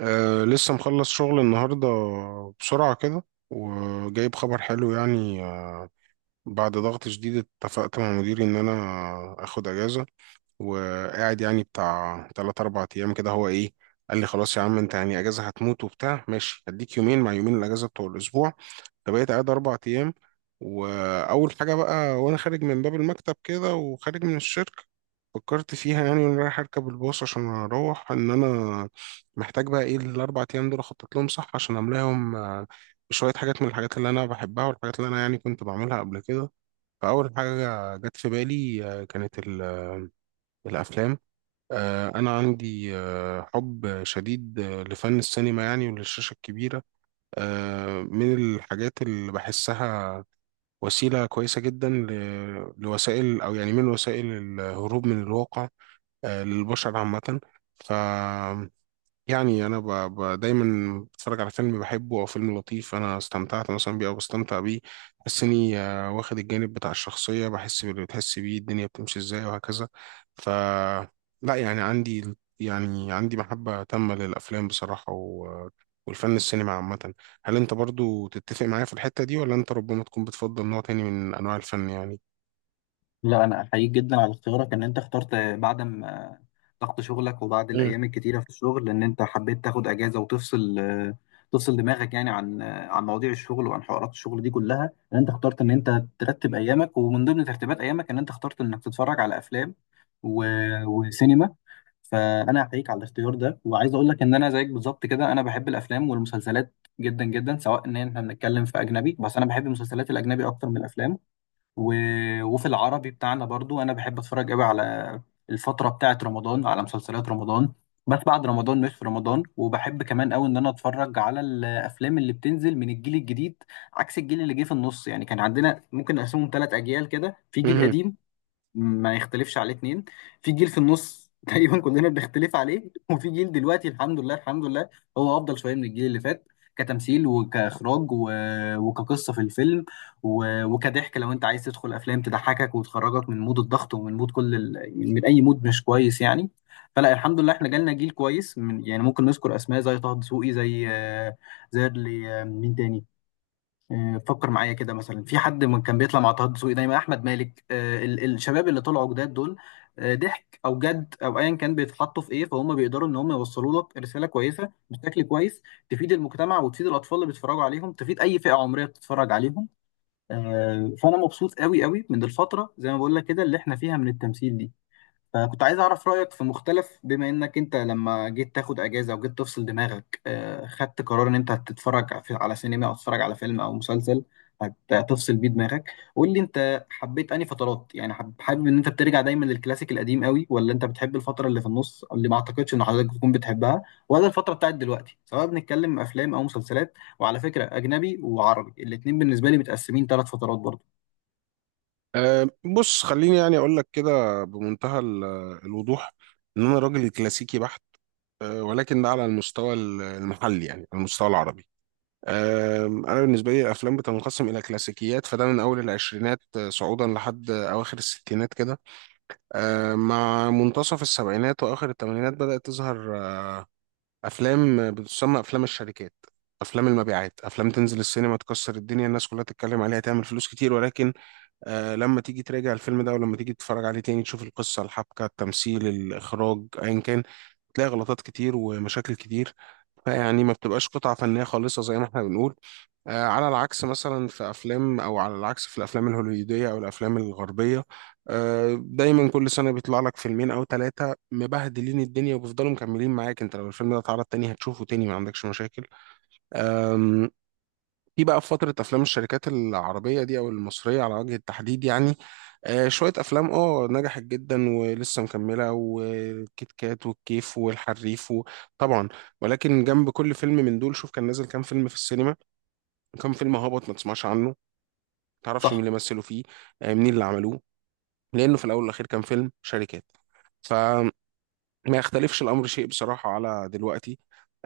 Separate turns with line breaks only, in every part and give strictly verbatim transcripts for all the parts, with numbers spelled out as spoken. أه، لسه مخلص شغل النهاردة بسرعة كده، وجايب خبر حلو يعني. آه، بعد ضغط شديد اتفقت مع مديري إن أنا أخد أجازة، وقاعد يعني بتاع تلات أربع أيام كده. هو إيه، قال لي خلاص يا عم أنت يعني أجازة هتموت وبتاع، ماشي هديك يومين مع يومين الأجازة بتوع الأسبوع. فبقيت قاعد أربع أيام. وأول حاجة بقى، وأنا خارج من باب المكتب كده وخارج من الشركة، فكرت فيها يعني وأنا رايح أركب الباص عشان أروح، إن أنا محتاج بقى إيه الأربع أيام دول أخطط لهم صح عشان أملاهم. آه، بشوية حاجات من الحاجات اللي أنا بحبها، والحاجات اللي أنا يعني كنت بعملها قبل كده. فأول حاجة جت في بالي آه، كانت ال- آه، الأفلام. آه، أنا عندي آه، حب شديد آه، لفن السينما يعني، وللشاشة الكبيرة. آه، من الحاجات اللي بحسها وسيلة كويسة جدا ل- لوسائل، أو يعني من وسائل الهروب من الواقع آه، للبشر عامة. ف يعني انا ب... ب... دايما بتفرج على فيلم بحبه او فيلم لطيف انا استمتعت مثلا بيه او بستمتع بيه. بحس اني آه، واخد الجانب بتاع الشخصيه، بحس باللي بتحس بيه، الدنيا بتمشي ازاي وهكذا. ف لا يعني عندي يعني عندي محبه تامه للافلام بصراحه، و... والفن السينما عامه. هل انت برضو تتفق معايا في الحته دي، ولا انت ربما تكون بتفضل نوع تاني من انواع الفن يعني؟
لا، انا احييك جدا على اختيارك ان انت اخترت بعد ما ضغط شغلك وبعد
مم.
الايام الكتيره في الشغل ان انت حبيت تاخد اجازه وتفصل تفصل دماغك، يعني عن عن مواضيع الشغل وعن حوارات الشغل دي كلها، ان انت اخترت ان انت ترتب ايامك، ومن ضمن ترتيبات ايامك ان انت اخترت انك تتفرج على افلام و... وسينما. فانا احييك على الاختيار ده، وعايز اقول لك ان انا زيك بالظبط كده، انا بحب الافلام والمسلسلات جدا جدا. سواء ان احنا بنتكلم في اجنبي، بس انا بحب المسلسلات الاجنبي اكتر من الافلام، و... وفي العربي بتاعنا برضو انا بحب اتفرج قوي على الفتره بتاعه رمضان، على مسلسلات رمضان بس بعد رمضان مش في رمضان. وبحب كمان قوي ان انا اتفرج على الافلام اللي بتنزل من الجيل الجديد عكس الجيل اللي جه في النص. يعني كان عندنا، ممكن نقسمهم ثلاث اجيال كده: في جيل
مهم.
قديم ما يختلفش عليه اتنين، في جيل في النص تقريبا كلنا بنختلف عليه، وفي جيل دلوقتي الحمد لله الحمد لله هو افضل شويه من الجيل اللي فات. كتمثيل وكاخراج و... وكقصه في الفيلم و... وكضحك. لو انت عايز تدخل افلام تضحكك وتخرجك من مود الضغط ومن مود كل ال... من اي مود مش كويس يعني. فلا، الحمد لله احنا جالنا جيل كويس من... يعني ممكن نذكر اسماء زي طه دسوقي، زي آه، زي اللي، مين تاني؟ آه، فكر معايا كده مثلا في حد من كان بيطلع مع طه دسوقي دايما، احمد مالك، آه، ال- الشباب اللي طلعوا جداد دول. آه، ضحك او جد او ايا كان بيتحطوا في ايه، فهم بيقدروا ان هم يوصلوا لك رساله كويسه بشكل كويس تفيد المجتمع وتفيد الاطفال اللي بيتفرجوا عليهم، تفيد اي فئه عمريه بتتفرج عليهم. آه، فانا مبسوط قوي قوي من الفتره، زي ما بقول لك كده، اللي احنا فيها من التمثيل دي. فكنت عايز أعرف رأيك في مختلف، بما إنك أنت لما جيت تاخد أجازة وجيت تفصل دماغك، آه، خدت قرار إن أنت هتتفرج في- على سينما أو تتفرج على فيلم أو مسلسل هت- هتفصل بيه دماغك. قول لي أنت حبيت أنهي فترات، يعني حب- حابب إن أنت بترجع دايما للكلاسيك القديم قوي، ولا أنت بتحب الفترة اللي في النص اللي ما أعتقدش إن حضرتك بتكون بتحبها، ولا الفترة بتاعت دلوقتي، سواء بنتكلم أفلام أو مسلسلات. وعلى فكرة أجنبي وعربي الاتنين بالنسبة لي متقسمين ثلاث فترات برضه.
أه، بص خليني يعني اقول لك كده بمنتهى ال- الوضوح، ان انا راجل كلاسيكي بحت. آه، ولكن ده على المستوى ال- المحلي، يعني على المستوى العربي. آم، انا بالنسبه لي الافلام بتنقسم الى كلاسيكيات، فده من اول العشرينات آه، صعودا لحد اواخر الستينات كده. آه، مع منتصف السبعينات واخر الثمانينات بدات تظهر آه، افلام آه، بتسمى افلام الشركات، افلام المبيعات، افلام تنزل السينما تكسر الدنيا، الناس كلها تتكلم عليها، تعمل فلوس كتير. ولكن آه، لما تيجي تراجع الفيلم ده، ولما تيجي تتفرج عليه تاني، تشوف القصه، الحبكه، التمثيل، الاخراج، ايا كان، تلاقي غلطات كتير ومشاكل كتير. يعني ما بتبقاش قطعة فنية خالصة زي ما احنا بنقول. آه على العكس مثلا في أفلام أو على العكس في الأفلام الهوليودية أو الأفلام الغربية، آه دايما كل سنة بيطلع لك فيلمين أو ثلاثة مبهدلين الدنيا، وبيفضلوا مكملين معاك. أنت لو الفيلم ده اتعرض تاني هتشوفه تاني، ما عندكش مشاكل. في بقى في فترة أفلام الشركات العربية دي، أو المصرية على وجه التحديد يعني، آه شوية أفلام أه نجحت جدا ولسه مكملة، والكيت كات، والكيف، والحريف، و- طبعا. ولكن جنب كل فيلم من دول، شوف كان نازل كام فيلم في السينما، كام فيلم هابط ما تسمعش عنه، ما تعرفش مين
صح؟
اللي مثلوا فيه، آه منين اللي عملوه، لأنه في الأول والأخير كان فيلم شركات. ف ما يختلفش الأمر شيء بصراحة على دلوقتي.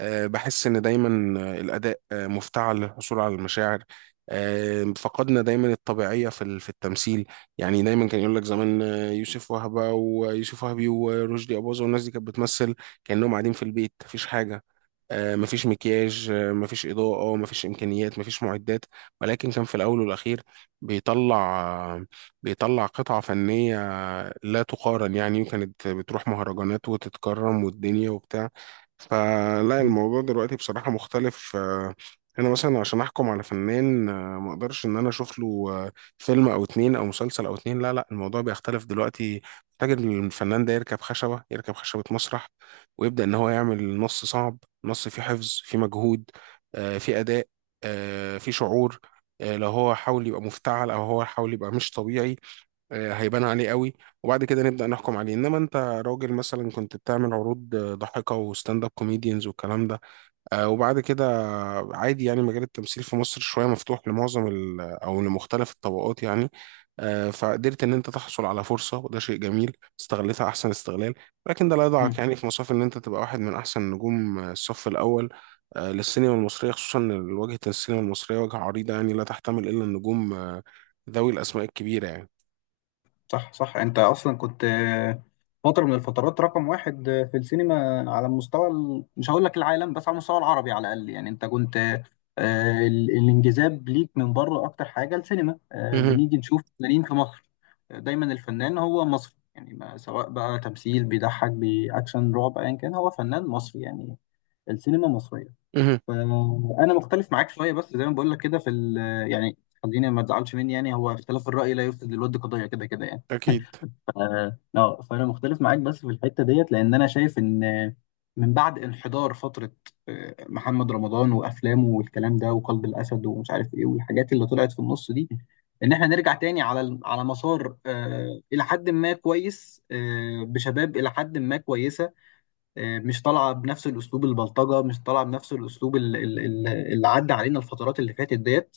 آه، بحس إن دايما آه، الأداء آه، مفتعل للحصول على المشاعر. آه، فقدنا دايما الطبيعية في ال- في التمثيل. يعني دايما كان يقول لك زمان، آه، يوسف وهبة ويوسف وهبي ورشدي أباظة والناس دي كانت بتمثل كأنهم قاعدين في البيت، مفيش حاجة. آه، مفيش مكياج، آه، مفيش إضاءة، مفيش إمكانيات، مفيش معدات. ولكن كان في الأول والأخير بيطلع بيطلع قطعة فنية لا تقارن يعني. وكانت بتروح مهرجانات وتتكرم والدنيا وبتاع. فلا، الموضوع دلوقتي بصراحة مختلف. آه، أنا مثلا عشان أحكم على فنان، آه، ما أقدرش إن أنا أشوف له آه، فيلم أو اتنين أو مسلسل أو اتنين. لا لا، الموضوع بيختلف دلوقتي. محتاج إن الفنان ده يركب خشبة يركب خشبة مسرح، ويبدأ إن هو يعمل نص صعب، نص فيه حفظ، فيه مجهود، آه، فيه أداء، آه، فيه شعور. آه، لو هو حاول يبقى مفتعل، أو هو حاول يبقى مش طبيعي، آه، هيبان عليه قوي. وبعد كده نبدأ نحكم عليه. إنما أنت راجل مثلا كنت بتعمل عروض، آه، ضحكة وستاند اب كوميديانز والكلام ده، آه، وبعد كده عادي، يعني مجال التمثيل في مصر شوية مفتوح لمعظم ال أو لمختلف الطبقات يعني، آه، فقدرت إن أنت تحصل على فرصة، وده شيء جميل، استغلتها أحسن استغلال. لكن ده لا
مم.
يضعك يعني في مصاف إن أنت تبقى واحد من أحسن نجوم آه، الصف الأول آه، للسينما المصرية، خصوصا إن واجهة السينما المصرية واجهة عريضة، يعني لا تحتمل إلا النجوم آه، ذوي الأسماء الكبيرة يعني.
صح صح، انت اصلا كنت فتره من الفترات رقم واحد في السينما على مستوى ال... مش هقول لك العالم بس على المستوى العربي على الاقل، يعني انت كنت آه، ال- الانجذاب ليك من بره اكتر حاجه السينما. آه،
مهم.
بنيجي نشوف فنانين في مصر، آه، دايما الفنان هو مصري يعني، ما سواء بقى تمثيل بيضحك باكشن رعب ايا كان، هو فنان مصري يعني، السينما مصريه.
مهم.
فانا مختلف معاك شويه، بس زي ما بقول لك كده في ال... يعني خليني، ما تزعلش مني، يعني هو اختلاف الرأي لا يفسد للود قضية، كده كده يعني.
أكيد.
اه آه، فانا مختلف معاك بس في الحته ديت، لان انا شايف ان من بعد انحدار فتره آه، محمد رمضان وافلامه والكلام ده، وقلب الاسد ومش عارف ايه، والحاجات اللي طلعت في النص دي، ان احنا نرجع تاني على ال- على مسار آه، الى حد ما كويس، آه، بشباب الى حد ما كويسه، آه، مش طالعه بنفس الاسلوب البلطجه، مش طالعه بنفس الاسلوب ال- ال- ال- اللي عدى علينا الفترات اللي فاتت ديت.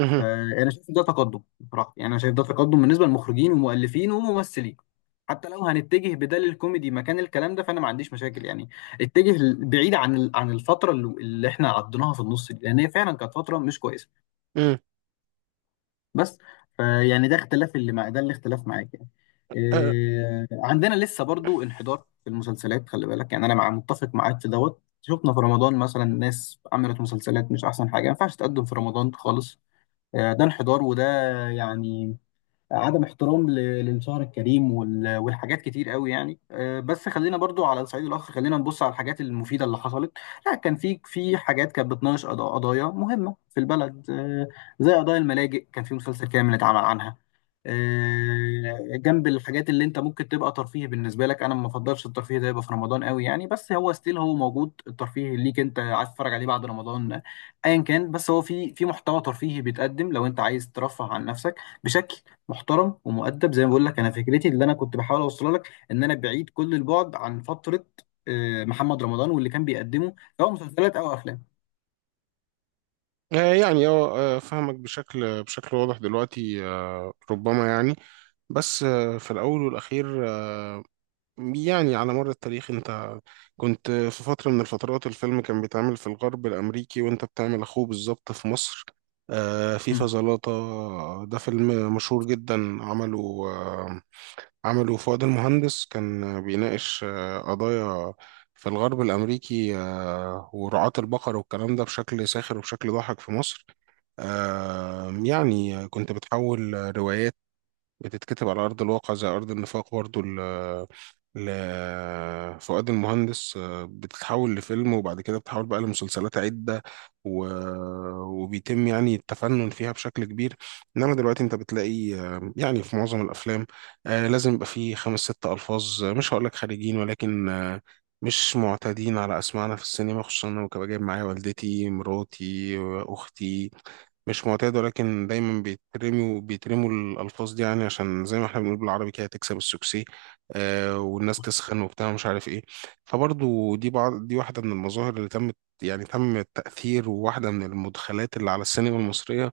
مهم.
فانا شايف إن ده تقدم بصراحه، يعني انا شايف ده تقدم بالنسبه للمخرجين ومؤلفين وممثلين. حتى لو هنتجه بدل الكوميدي مكان الكلام ده، فانا ما عنديش مشاكل يعني. اتجه ل- بعيد عن ال- عن الفتره اللي اللي احنا عديناها في النص دي، لان هي فعلا كانت فتره مش كويسه.
مهم.
بس فيعني ده اختلاف اللي مع ده الاختلاف معاك، يعني إيه عندنا لسه برضو انحدار في المسلسلات. خلي بالك، يعني انا مع متفق معاك في دوت، شفنا في رمضان مثلا ناس عملت مسلسلات مش احسن حاجه، ما ينفعش تقدم في رمضان خالص. آه، ده انحدار، وده يعني عدم احترام ل- للشهر الكريم وال- والحاجات كتير قوي يعني. آه، بس خلينا برضو على صعيد الاخر، خلينا نبص على الحاجات المفيده اللي حصلت. لا، كان في في حاجات كانت بتناقش قضا- قضايا مهمه في البلد، آه، زي قضايا الملاجئ، كان في مسلسل كامل اتعمل عنها، آه، جنب الحاجات اللي انت ممكن تبقى ترفيه بالنسبه لك. انا ما بفضلش الترفيه ده يبقى في رمضان قوي يعني، بس هو ستيل هو موجود، الترفيه ليك انت عايز تتفرج عليه بعد رمضان ايا كان. بس هو في في محتوى ترفيهي بيتقدم لو انت عايز ترفه عن نفسك بشكل محترم ومؤدب. زي ما بقول لك، انا فكرتي اللي انا كنت بحاول اوصلها لك ان انا بعيد كل البعد عن فتره آه، محمد رمضان واللي كان بيقدمه سواء مسلسلات او افلام.
آه، يعني اه آه، فاهمك بشكل بشكل واضح دلوقتي. آه، ربما يعني، بس آه، في الأول والأخير آه، يعني على مر التاريخ، أنت كنت في فترة من الفترات الفيلم كان بيتعمل في الغرب الأمريكي، وأنت بتعمل أخوه بالظبط في مصر. آه، فيفا
مم.
زلاطة، ده فيلم مشهور جدا، عمله آه، عمله فؤاد المهندس. كان بيناقش آه، قضايا في الغرب الأمريكي آه، ورعاة البقر والكلام ده، بشكل ساخر وبشكل ضاحك في مصر. آم، يعني كنت بتحول روايات بتتكتب على أرض الواقع، زي أرض النفاق برضو ل لفؤاد المهندس، آه، بتتحول لفيلم، وبعد كده بتتحول بقى لمسلسلات عدة، و... وبيتم يعني التفنن فيها بشكل كبير. إنما دلوقتي أنت بتلاقي آه، يعني في معظم الأفلام آه، لازم يبقى فيه خمس ست ألفاظ، آه، مش هقولك خارجين، ولكن آه، مش معتادين على أسماعنا في السينما. خصوصا أنا، وكنت جايب معايا والدتي، مراتي، أختي، مش معتاد. ولكن دايما بيترموا بيترموا الألفاظ دي يعني، عشان زي ما احنا بنقول بالعربي كده تكسب السوكسي آه والناس تسخن وبتاع مش عارف ايه. فبرضو دي بعض، دي واحدة من المظاهر اللي تمت، يعني تم التأثير، وواحدة من المدخلات اللي على السينما المصرية،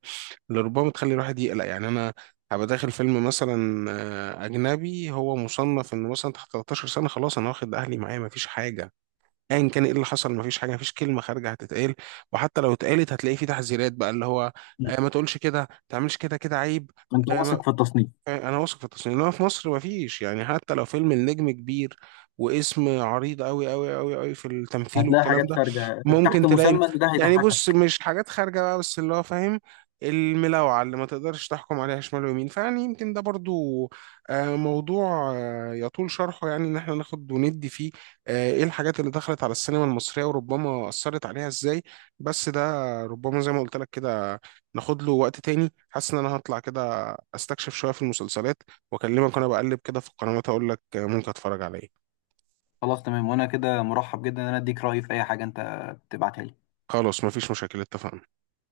اللي ربما تخلي الواحد يقلق. يعني أنا هبقى داخل فيلم مثلا آه، أجنبي، هو مصنف إنه مثلا تحت تلتاشر سنة، خلاص أنا واخد أهلي معايا مفيش حاجة، ايا كان ايه اللي حصل مفيش حاجه، مفيش كلمه خارجه هتتقال، وحتى لو اتقالت هتلاقي في تحذيرات بقى، اللي هو
مم.
آه ما تقولش كده، ما تعملش كده، كده عيب.
انت
آه.
واثق في التصنيف؟
آه، انا واثق في التصميم، انما في مصر ما فيش. يعني حتى لو فيلم النجم كبير واسم عريض قوي قوي قوي قوي في التمثيل
هتلاقي
والكلام
حاجات
ده،
خارجه
ممكن
تحت
تلاقي،
مسمى ان ده
يعني بص،
هيضحكك.
مش حاجات خارجه بقى، بس اللي هو فاهم الملاوعه اللي ما تقدرش تحكم عليها شمال ويمين. فيعني يمكن ده برضو آه، موضوع آه، يطول شرحه، يعني ان احنا ناخد وندي فيه آه، ايه الحاجات اللي دخلت على السينما المصريه وربما اثرت عليها ازاي. بس ده ربما زي ما قلت لك كده، ناخد له وقت تاني. حاسس ان انا هطلع كده استكشف شويه في المسلسلات، واكلمك وانا بقلب كده في القنوات اقول لك ممكن اتفرج على ايه.
خلاص، تمام، وانا كده مرحب جدا ان انا اديك رايي في اي حاجه انت تبعتها لي.
خلاص مفيش مشاكل، اتفقنا.